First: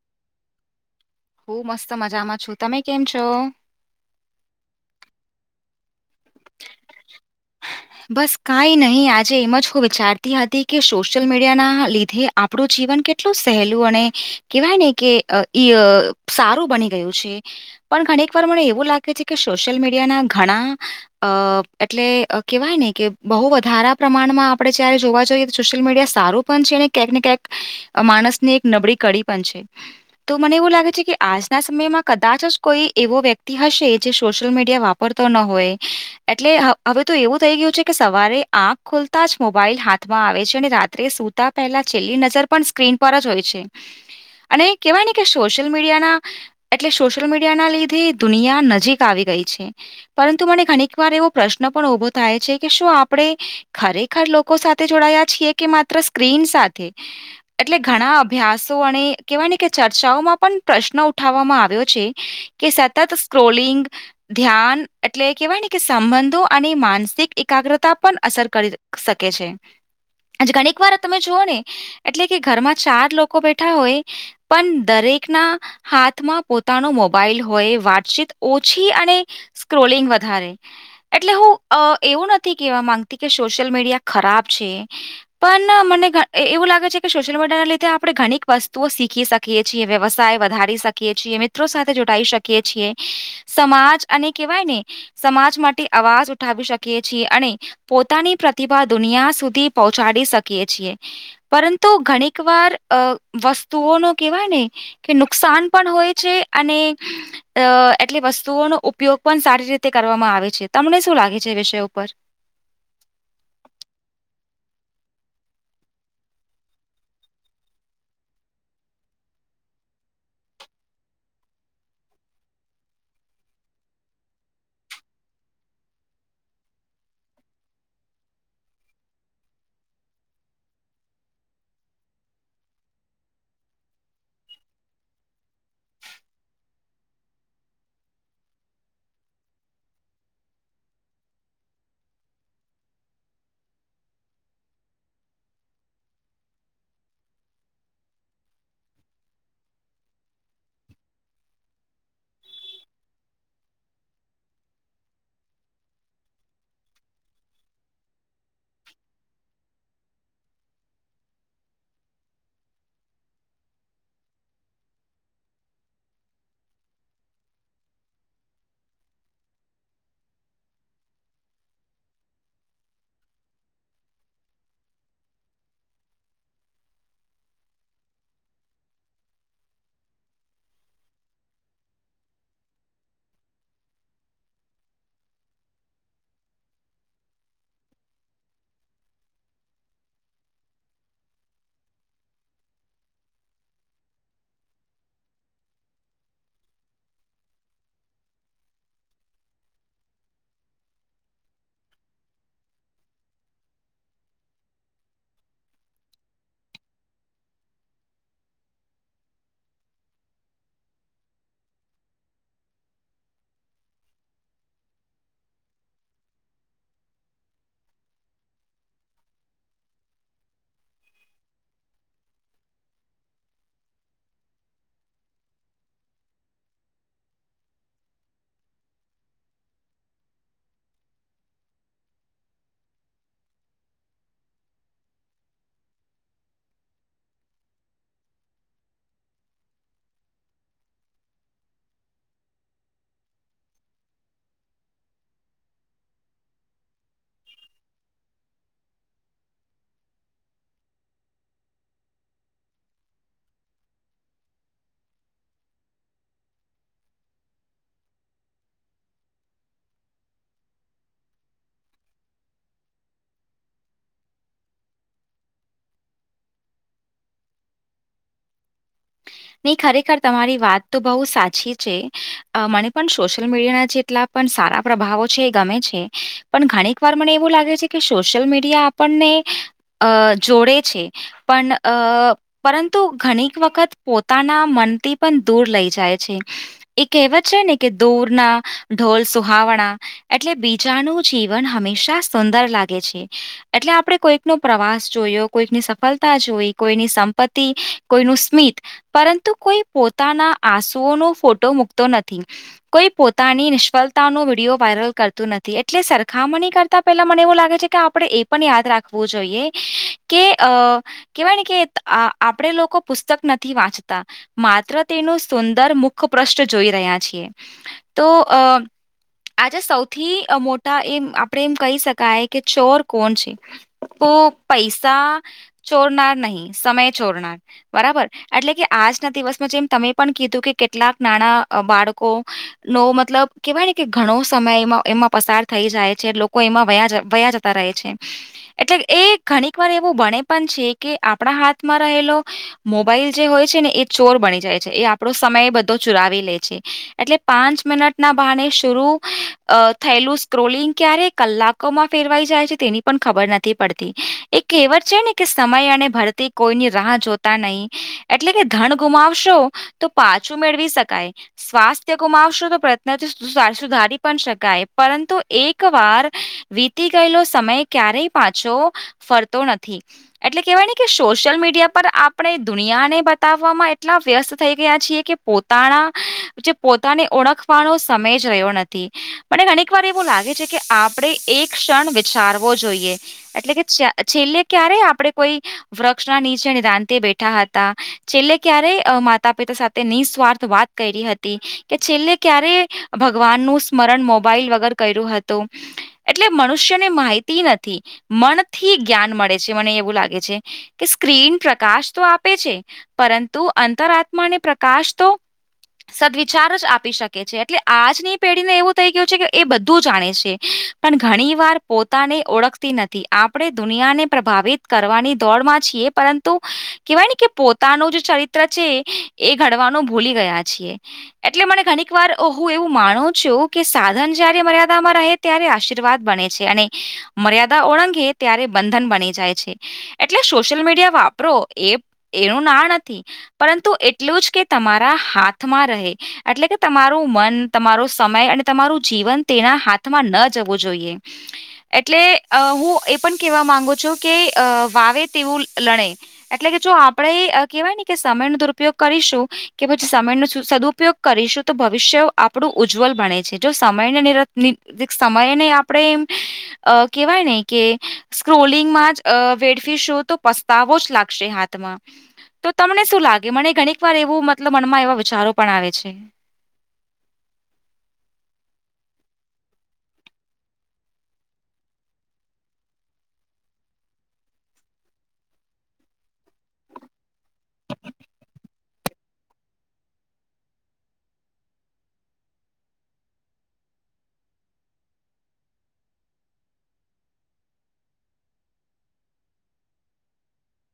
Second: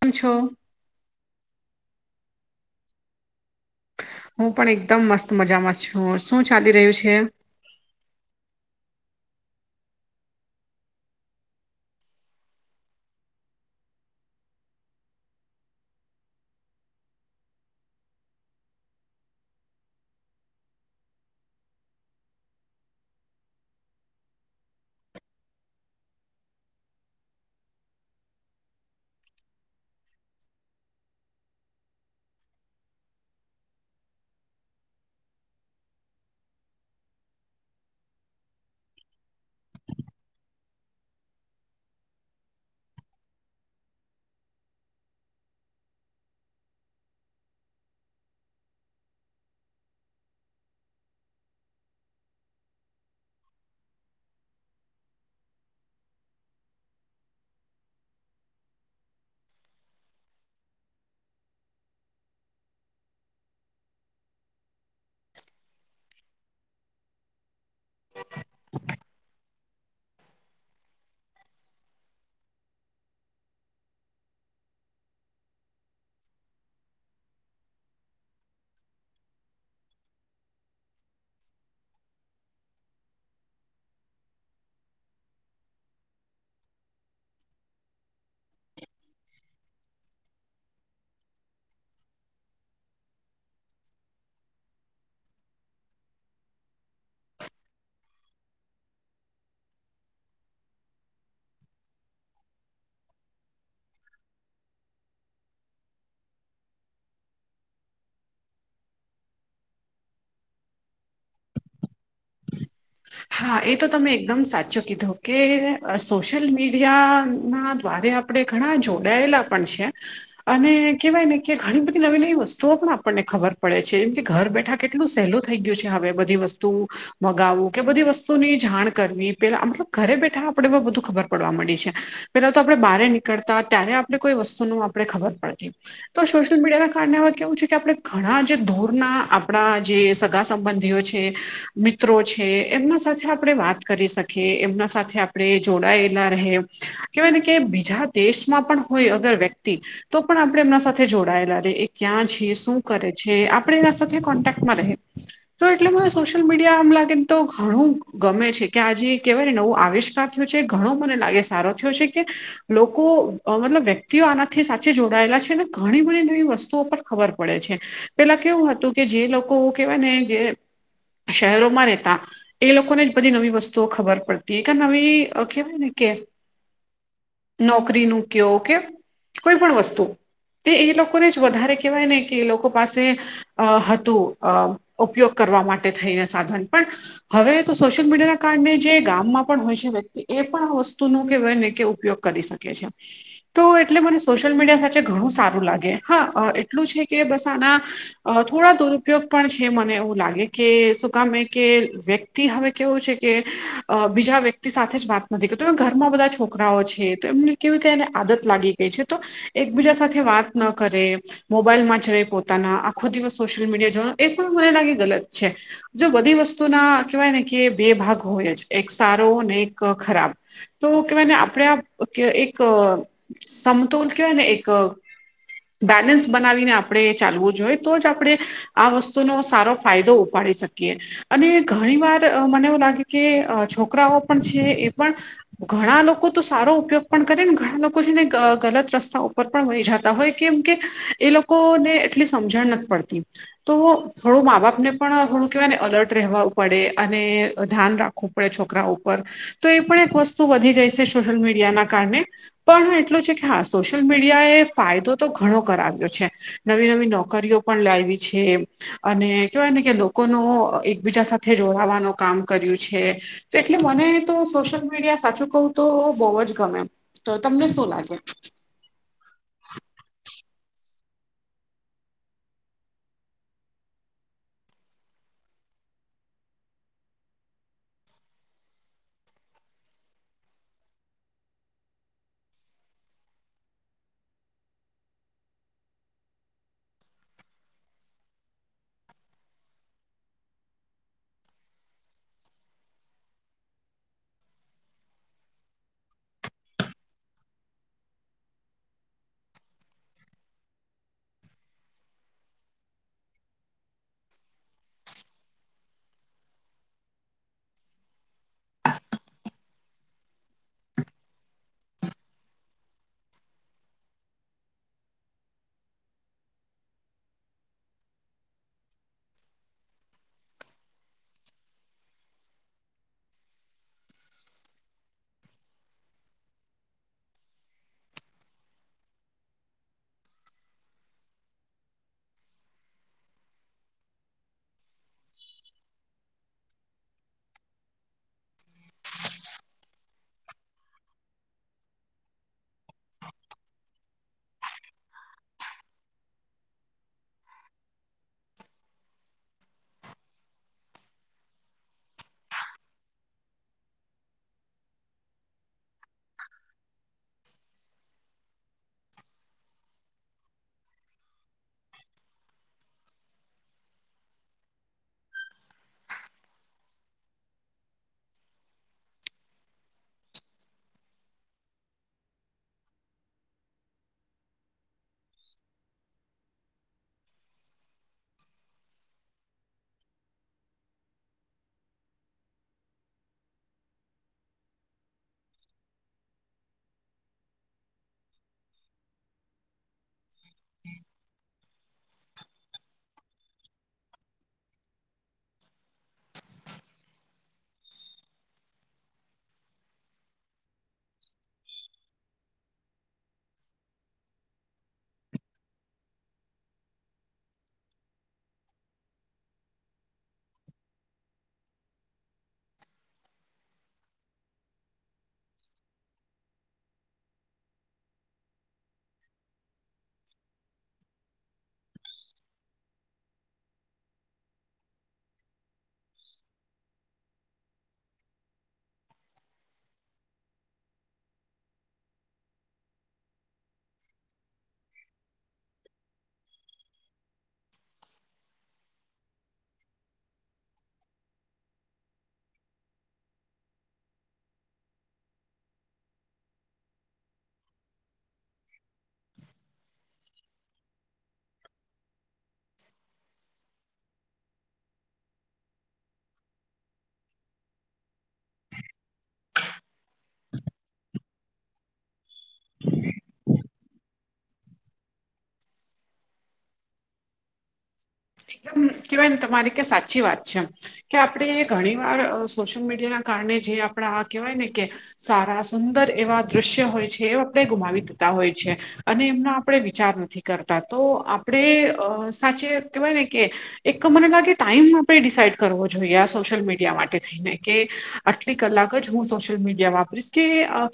કેમ છો? હું મસ્ત મજામાં છું તમે કેમ છો? હું પણ એકદમ મસ્ત મજામાં છું. શું ચાલી રહ્યું છે? બસ કઈ નહીં આજે એમ જ હું વિચારતી હતી કે સોશિયલ મીડિયા ના લીધે. આપણું જીવન કેટલું સહેલું અને કેહેવાય ને કે અ ઇ ય્ સારું બની ગયું છે. પણ ઘણીક વાર મને એવું લાગે છે કે સોશિયલ મીડિયાના ઘણા અઅ એટલે કેવાય ને કે બહુ વધારે પ્રમાણમાં આપણે જ્યારે જોવા જઈએ તો સોશિયલ મીડિયા સારું પણ છે. અનેન ક્યાંક ને ક્યાંક આ માણસ ની એક નબળી કડી પણ છે. તો મને એવું લાગે છે! કે આજના સમયમાં કદાચ જ કોઈ એવો વ્યક્તિ હશે જે સોશિયલ મીડિયા વાપર વાપરતો ન હોય એટલે હ હવે તો એવું થઈ ગયું છે કે સવારે આંખ ખોલતા જ મોબાઈલ હાથમાં આવે છે અને રાત્રે સૂતા પહેલા છેલ્લી નજર પણ સ્ક્રીન પર જ હોય છે. અને કહેવાય ને કે સોશિયલ મીડિયાના એટલે સોશિયલ મીડિયા ના લીધે દુનિયા નજીક આવી ગઈ છે. પરંતુ મને ઘણીક વાર એવો પ્રશ્ન પણ ઉભો થાય, છે કે શું આપણે ખરેખર લોકો સાથે જોડાયા છીએ કે માત્ર સ્ક્રીન સાથે! એટલે ઘણા અભ્યાસો અને કેવાય કે ચર્ચાઓમાં પણ પ્રશ્ન ઉઠાવવામાં આવ્યો છે. કે સતત સ્ક્રોલિંગ ધ્યાન એટલે કેહેવાય ને કે સંબંધો, અને માનસિક એકાગ્રતા પણ અસર ક રી શકે છે. આજે ઘણીક વાર તમે જુઓ ને એટલે કે ઘરમાં ચાર લોકો બેઠા હોય, પણ દરેકના. હાથમાં પોતાનો મોબાઈલ હોય વાતચીત ઓછી અને, સ્ક્રોલિંગ વધારે એટલે હું એવું નથી કેહેવા માંગતી કે સોશિયલ મીડિયા ખરાબ છે પણ મને એવું લાગે છે કે સોશિયલ મીડિયા ના લીધે આપણે ઘણીક વસ્તુઓ શીખી શકીએ શકીએ છીએ વ્યવસાય વધારી શકીએ છીએ મિત્રો સાથે જોડાઈ શકીએ છીએ સમાજ અને કેહેવાય ને સમાજ માટે અવાજ ઉઠાવી શકીએ છીએ અને પોતાની પ્રતિભા દુનિયા સુધી પહોંચાડી શકીએ છીએ પરંતુ ઘણીક વાર અ વસ્તુઓ ન કહેવાય ને કે નુકસાન પણ હોય છે અને અ એટલી વસ્તુઓનો ઉપયોગ પણ સારી રીતે કરવામાં આવે છે તમને શું લાગે છે એ વિષય ઉપર હા એ તો તમે એકદમ સાચો કીધો કે સોશિયલ મીડિયા ના દ્વારે આપણે ઘણા જોડાયેલા પણ છે અને કેહેવાય ને કે ઘણી બધી નવી નવી વસ્તુઓ પણ આપણને ખબર પડે છે જેમ કે ઘર બેઠા કેટલું સહેલું થઈ ગયું છે હવે બધી વસ્તુ મગાવ કે બધી વસ્તુની જાણ કરવી પેલા મતલબ ઘરે બેઠા આપણે બધું ખબર પડવા મળડી છે પેલા તો આપડણે બહાર નીકળતા ત્યારે આપણે કોઈ વસ્તુ ન આપણે ખબર પડતી તો સોશિયલ મીડિયાના કારણે હવે કેવું છે કે આપણે ઘણા જે ધોરના આપણા જે સગા સંબંધીઓ છે છે મિત્રો છે એમના સાથે આપણે વાત કરી શકીએ એમના સાથે આપણે જોડાયેલા રહે કેહેવાય ને કે બીજા દેશમાં પણ હોય અગર વ્યક્તિ તો પણ આપણે એમના સાથે જોડાયેલા રે એ ક્યાં છીએ શું કરે છે આપણે એના સાથે કોન્ટેક્ટમાં રહે તો એટલે મને સોશિયલ મીડિયા આમ લાગે તો ઘણું ગમે છે કે આજે કહેવાયને નવો આવિષ્કાર થયો છે ઘણો મને લાગે સારો થયો છે કે લોકો મતલબ વ્યક્તિઓ આનાથી સાચી જોડાયેલા છે ને ઘણી બધી નવી વસ્તુઓ પર ખબર પડે છે પેલા કેવું હતું કે જે લોકો કેહેવાય ને જે શહેરોમાં રહેતા એ લોકોને જ બધી નવી વસ્તુઓ ખબર પડતી કે નવી કહેવાય ને કે નોકરી ન કયો ઓકે કોઈ પણ વસ્તુ એ એ લોકોને જ વધારે કહેવાય ને કે એ લોકો પાસે અ હતું અ ઉપયોગ કરવા માટે થઈને સાધન પણ હવે તો સોશિયલ મીડિયાના કારણે જે ગામમાં પણ હોય છે વ્યક્તિ એ પણ આ વસ્તુનો કેવાય ને કે ઉપયોગ કરી શકે કે છે તો એટલે મને સોશિયલ મીડિયા સાચ ઘણું સારું લાગે હા એટલું છે કે બસ આના અ થોડા દુરુપયોગ પણ છે મને એવું લાગે કે સુકામે કે વ્યક્તિ હવે કેવો છે કે બીજા વ્યક્તિ સાથે જ વાત નથી કરી તમે ઘરમાં બધા છોક છોકરાઓ છે તો એમને કેવી ક એને આદત લાગી ગઈ છે તો એકબીજા સાથે વાત ન કરે મોબાઈલમાં જ રહી પોતાના આખો દિવસ સોશિયલ મીડિયા જોવાનો એ પણ મને લાગે ગલત છે જો બધી વસ્તુના કહેવાય ને કે બે ભાગ હોય જ એક સારો ને એક ખરાબ તો કેવાય ને આપણેે એક સમતોલ કેવાય ને એક બેલેન્સ બનાવીને આપણે ચાલવું જોઈએ તો જ આપણે આ વસ્તુનો સારો ફાયદો ઉપાડી શકીએ અને ઘણી વાર મને એવું લાગે કે છોકરાઓ પણ છે એ પણ ઘણા લોકો તો સારો ઉપયોગ પણ કરે ને ઘણા લોકો છે ને ગલત રસ્તા ઉપર પણ વહી જતા હોય કેમ કે એ લોકોને એટલી સમજણ નથી પડતી તો થોડું મા બાપ ને પણ થોડું કેહેવાય ને અલર્ટ રહેવા પડે અને ધ્યાન રાખવું પડે છોકરા ઉપર તો એ પણ એક વસ્તુ વધી ગઈ છે સોશિયલ મીડિયાના કારણે પણ એટલું છે કે હા સોશિયલ મીડિયા એ ફાયદો તો ઘણો કરાવ્યો છે નવી નવી નોકરીઓ પણ લાવી છે અને કેવાય ને કે લોકોનો એકબીજા સાથે જોડાવાનું કામ કર્યું છે તો એટલે મને તો સોશિયલ મીડિયા સાચું કહું તો બહુ જ ગમે તો તમને શું લાગે નહી ખરેખર તમારી વાત તો બહુ સાચી છે મને પણ સોશિયલ મીડિયાના જેટલા- - પણ સારા પ્રભાવો છે એ ગમે છે પણ ઘણીક વાર મને એવું લાગે છે કે સોશિયલ મીડિયા- - આપણને અ જોડે છે. પણ અ પરંતુ ઘણીક વખત- - પોતાના મનથી પણ દૂર લઈ જાય છે. એ કહેવત છે ને કે દૂરના ઢોલ સુહાવણા- - એટલે બીજાનું જીવન હંમેશા સુંદર લાગે છે. એટલે આપણે કોઈક નો પ્રવાસ જોયો કોઈકની સફળતા જોઈ કોઈની સંપત્તિ કોઈનું સ્મિત- - પરંતુ કોઈ પોતાના આંસુઓનો ફોટો મૂકતો નથી. કોઈ પોતાની નિષ્ફળતા નો વિડિયો વાયરલ કરતું નથી એટલે સરખામણી કર- - પેલા મને એવું લાગે છે કે આપડણે એ પણ યાદ રાખવું જોઈએ કે અ- - કેવાય ને કે આ આપડે લોકો પુસ્તક નથી વાંચતા- - માત્ર તેનું સુંદર મુખપ્રષ્ઠ જોઈ રહ્યા છીએ. તો અ- - આજે સૌથી મોટા એમ આપડે એમ કહી શકાય કે ચોર કોણ છે. પો પૈસા- - ચોરનાર નહી સમય ચોરનાર બરાબર ને એટલે કે- - આજના દિવસમાં જેમ તમે પણ કીધું કે કેટલાક નાણા બાળકો- - નો મતલબ કેવાય ને કે ઘણો સમય એમાં એમાં પસાર થઈ જાય છે લોકો એમાં વયા વ્યા જતા- - જાય છે એટલે એ ઘણીક વાર એવું બણે પણ છે કે આપણા હાથમાં રહેલો- - મોબાઈલ જે હોય- - છે ને એ ચોર બની જાય છે એ આપડો સમય બધો ચુરાવી લે છે એટલે પાંચ મિનટ- - ના બાણે શરુ થયેલું સ્ક્રોલિંગ ક્યારે કલાકોમાં ફેરવાઈ જાય છે તેની- - પણ ખબર નથી પડતી એક કેહેવત છે ને કે સમય અને ભરતી કોઈની રાહ જોતા નહી. એટલે કે ધન ગુમાવશો તો પાછું મેળવી શકાય- - સ્વાસ્થ્ય ગુમાવશો તો પ્રયત્નથી સુધારી પણ શકાય પરંતુ એક વાર- - વીતી ગયેલો સમય ક્યારેય પાછો ફરતો નથી. એટલે કેહેવાય કે સોશિયલ મીડિયા પર આપણે દુનિયાને- - બતાવામાં એટલા વ્યસ્ત થઈ ગયા છે કે પોતાના જે પોતાની ઓળખ- - પાનો સમય જ્યો નથી. મને ઘણીક વાર એવું લાગે છે કે આપણે એક ક્ષણ વિચારવો જોઈએ. એટલે કે છેલ્લે ક્યારે આપડે કોઈ વૃક્ષ ના નીચે નિ રાંતે બેઠા હતા- - છેલ્લે ક્યારેય માતા પિતા સાથે નિસ્વાર્થ વાત કરી હતી. કે છેલ્લે ક્યારે ભગવાન નું સ્મરણ મોબાઈલ વગર કર્યું હતું- - એટલે મનુષ્યને માહિતી નથી મનથી જ્ઞાન મળે છે મને એવું લાગે છે- - કે સ્ક્રીન પ્રકાશ તો આપે છે પરંતુ અંતર આત્માને પ્રકાશ તો- - સદવિચાર જ આપી શકે છે એટલે આજની પેઢીને એવું થઈ ગયું છે કે એ બધું જાણે છે- - પણ ઘણી વાર પોતાને ઓળખતી નથી આપણે દુનિયાને પ્રભાવિત કરવાની દોડમાં છીએ પરંતુ- - તો કેવાય ને કે પોતાનું જે ચરિત્ર છે એ ઘડવાનું ભૂલી ગયા છીએ. એટલે મને ઘણીક વાર હું એવું માનું છું કે સાધન જયારે મર્યાદામાં રહે- - ત્યારે આશીર્વાદ બને છે અને મર્યાદા ઓળંગે ત્યારે બંધન બની જાય છે. એટલે સોશિયલ મીડિયા વાપરો એ એનું ના નથી- - પરંતુ એટલું જ કે તમારા હાથમાં રહે- - એટલે કે તમારું મન તમારો સમય અને તમારું જીવન તેના હાથમાં ન જવો જોઈએ- - એટલે અ હું એ પણ કેહેવા માંગુ છું કે વાવે તેવું લણે- - એટલે કે જો આપણેે કેહેવાય ને કે સમય નો દુરુપયોગ કરીશું. કે પછી સમયનો સદુપયોગ કરીશું તો ભવિષ્ય આપણું ઉજ્જવલ બને છે જો સમયને- - સમયે ને આપડે - - અ કેહેવાય ને કે સ્ક્રોલિંગમાં જ અ વેડફી શો તો પસ્તાવો જ લાગશે હાથમાં- - તો તમને શું લાગે મને ઘણીક વાર એવું મતલબ મનમાં એવા વિચારો પણ આવે છે એકદમ કેવાય ને તમારી ક સાચી વાત છે એમ કે આપણે એ ઘણી વાર સોશિયલ મીડિયા ના કારણે જે આપણા આ કેહેવાય ને કે સારા સુંદર એવા દ્રશ્ય હોય છે એ આપણે ગુમાવી દેતા હોય છે અને એમના આપણે વિચાર નથી કરતા તો આપણેે અ સાચે કેહેવાય ને કે એક મને લાગે ટાઈમ આપણે ડિસાઈડ કરવો જોઈએ સોશિયલ મીડિયા માટે થઈને કે આટલી કલાક જ હું સોશિયલ મીડિયા વાપરીશ કે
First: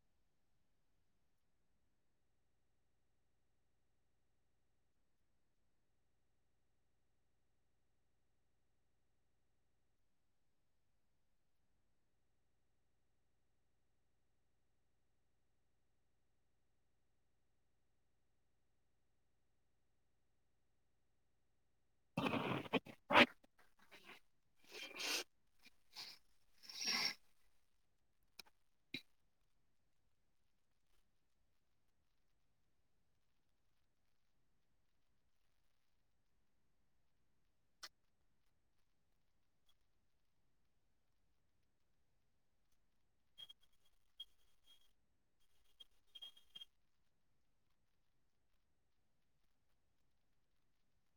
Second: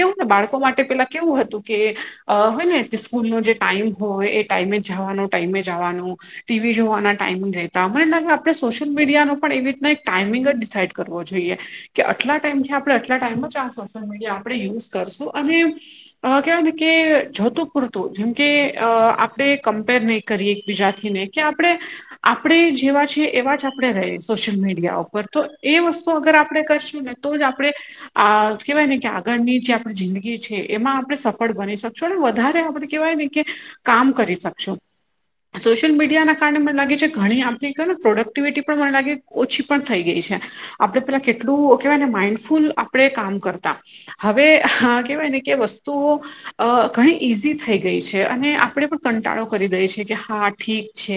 કેવું ને બાળકો માટે પેલા કેવું હતું કે અ હોય ને સ્કૂલનો જે ટાઈમ હોય એ ટાઈમે જવાનો ટાઈમે જવાનો ટીવી જોવાના ટાઇમિંગ રહેતા મને લાગે આપણે સોશિયલ મીડિયાનો પણ એવી રીતના એક ટાઈમિંગ જ ડિસાઇડ કરવો જોઈએ કે આટલા ટાઈમથી આપણે આટલા ટાઈમમાં જ આ સોશિયલ મીડિયા આપણે યુઝ કરશું અને અ કહેવાય ને કે જોતું પૂરતું જેમ કે અ આપણે કમ્પેર નહીં કરીએ એકબીજા થી ને કે આપણે આપણે જેવા છીએ એવા જ આપણે રહી સોશિયલ મીડિયા ઉપર તો એ વસ્તુ અગર આપણે કરશું ને તો જ આપણે આ કેહેવાય ને કે આગળની જે આપણી જિંદગી છે એમાં આપડણે સફળ બની શકીએ વધારે આપ કેવાયને કે કામ કરી શકશો સોશિયલ મીડિયા કારણે મને લાગે છે ઘણી આપડી કય ને પ્રોડક્ટિવિટી પણ મને લાગે ઓછી પણ થઈ ગઈ છે આપડણે પેલા કેટલું કેહેવાય ને માઈન્ડફુલ આપણે કામ કરતા હવે કેહેવાય ને કે વસ્તુઓ અ ઘણી ઈઝી થઈ ગઈ છે અને આપણે પણ કંટાળો કરી દઈ છે કે હા ઠીક છે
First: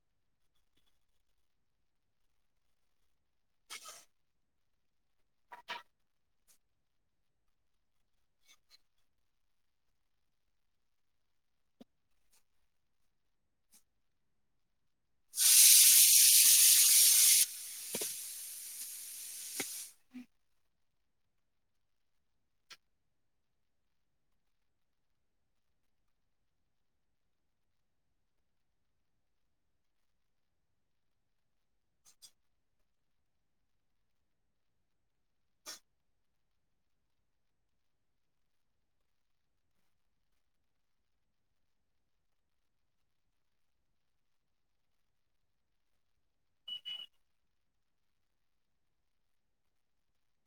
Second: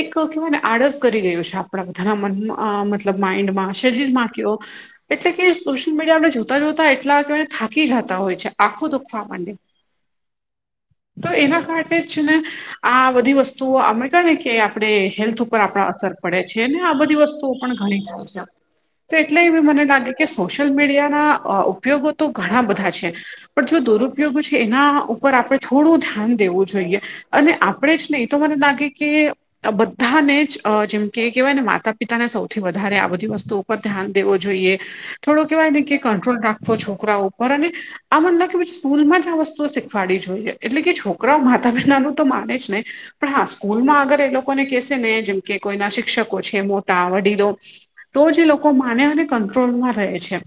એક કેવાય આળસ કરી ગયું છે આપણા બધાના મતલબ માઈન્ડ માં શરીરમાં કે ઓ એટલે કે સોશિયલ મીડિયા આપણે જોતા જોતા એટલાવાય થાકી જતા હોય છે આખો દુઃખો આપ માટે [inaudible] તો એના કારણે જ ને આ બધી વસ્તુઓ આમે ને કે આપડણે હેલ્થ ઉપર આપણા અસર પડે છે ને આ બધી વસ્તુઓ પણ ઘણી થાય છે તો એટલે એ બી મને લાગે કે સોશિયલ મીડિયાના ઉપયોગો તો ઘણા બધા છે પણ જો દુરુપયોગો છે એના ઉપર આપણે થોડું ધ્યાન દેવું જોઈએ અને આપણેે જ નહીં તો મને લાગે કે બધાને જ જેમકે કહેવાય ને માતા પિતાને સૌથી વધારે આ બધી વસ્તુ પર ધ્યાન દેવું જોઈએ થોડો કેવાય ને કે કંટ્રોલ રાખવો છોકરા ઉપર અને આ મને લાગે સ્કૂલમાં જ આ વસ્તુઓ શીખવાડવી જોઈએ એટલે કે છોકરાઓ માતા પિતાનું તો માને જ નહી પણ હા સ્કૂલમાં આગર એ લોકોને કેહેશે ને જેમ કે કોઈના શિક્ષકો છે મોટા વડીલો તો જે એ લોકો માને અને કંટ્રોલમાં રહે છે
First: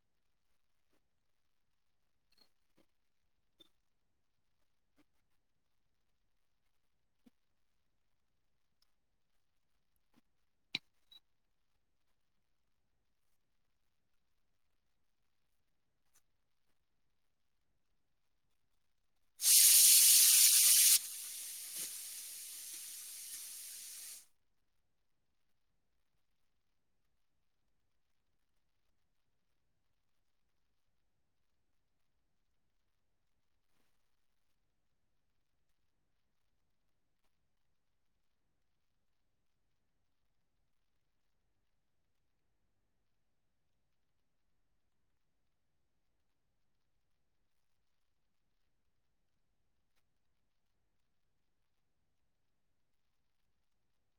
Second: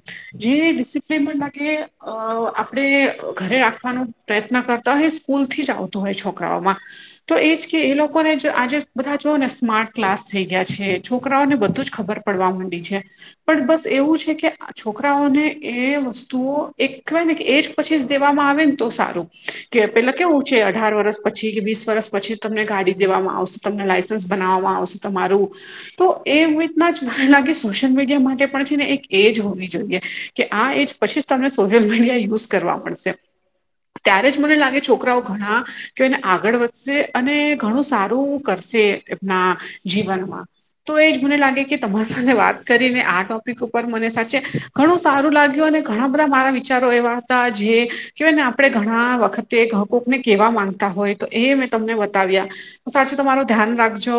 જે ડિસપ્લીન લાગે અ આપણેે ઘરે આપવાનું પ્રયત્ન કરતા હોય સ્કૂલ થી જ આવતું હોય છોકરાઓમાં તો એ જ કે એ લોકોને આજે બધા જોઓ ને સ્માર્ટ ક્લાસ થઈ ગયા છે છોકરાઓને બધું જ ખબર પડ પડવા માંડી છે પણ બસ એવું છે કે આ છોકરાઓને એ વસ્તુઓ એક કહેવાય ને કે એક એજ પછી જ દેવામાં આવેને તો સારું કે પેલા કેવું છે અઢાર વર્ષ પછી કે વીસ વર્ષ પછી તમને ગાડી દેવામાં આવશે તમને લાઇસન્સ બનાવવામાં આવશે તમારું તો એ રીતના જ મને લાગે સોશિયલ મીડિયા માટે પણ છે ને એક એજ હોવી જોઈએ કે આ એજ પછી જ તમને સોશિયલ મીડિયા યુઝ કરવા પડશે ત્યારે જ મને લાગે છોકરાઓ ઘણા કે એને આગળ વધશે અને ઘણું સારું કરશે એમના જીવનમાં તો એ જ મને લાગે કે તમારી સાથે વાત કરીને આ ટોપિક ઉપર મને સાચે ઘણું સારું લાગ્યું અને ઘણા બધા મારા વિચારો એવા હતા જે કે ભયને આપણે ઘણા વખત તે એક હ કોક ને કેવા માંગતા હોય તો એ મેં તમને બતાવ્યા તો સાચું તમારું ધ્યાન રાખજો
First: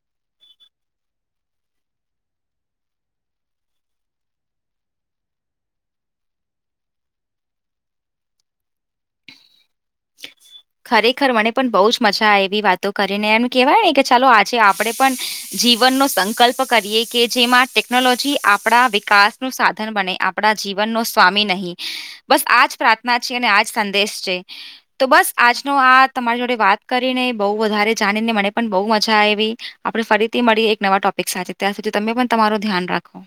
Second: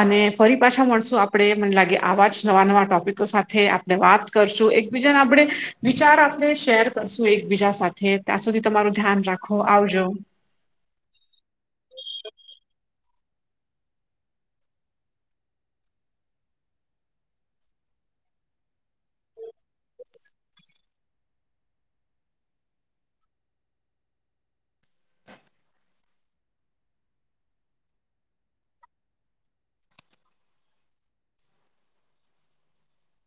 અને ફરી પાછા મળશું આપડે મને લાગે આવા નવા નવા ટોપિક સાથે આપણે વાત કરશું એકબીજાને આપણે વિચાર આપણે શેર કરશું એકબીજા સાથે તાં સુધી તમારુ ધ્યાન રાખો, આવજો. [inaudible] ખરેખર મને પણ બહુ જ મજા આવે એવી વાતો કરીને એમ કેહેવાય ને કે ચાલો આજે આપડે પણ જીવનનો સંકલ્પ કરીએ કે જેમાં ટેકનોલોજી આપણા વિકાસ નું સાધન સાધન બને આપણા જીવનનો સ્વામી નહીં, બસ આજ પ્રાર્થના છે અને આજ સંદેશ છે. તો બસ આજનો આ તમારી જોડે વાત કરીને બહુ વધારે જાણીને મને પણ બહુ મજા આઈવી. આપણે ફરીથી મળીએ એક નવા ટોપિક સાથે ત્યાં સુધી તમે પણ તમારું ધ્યાન રાખો.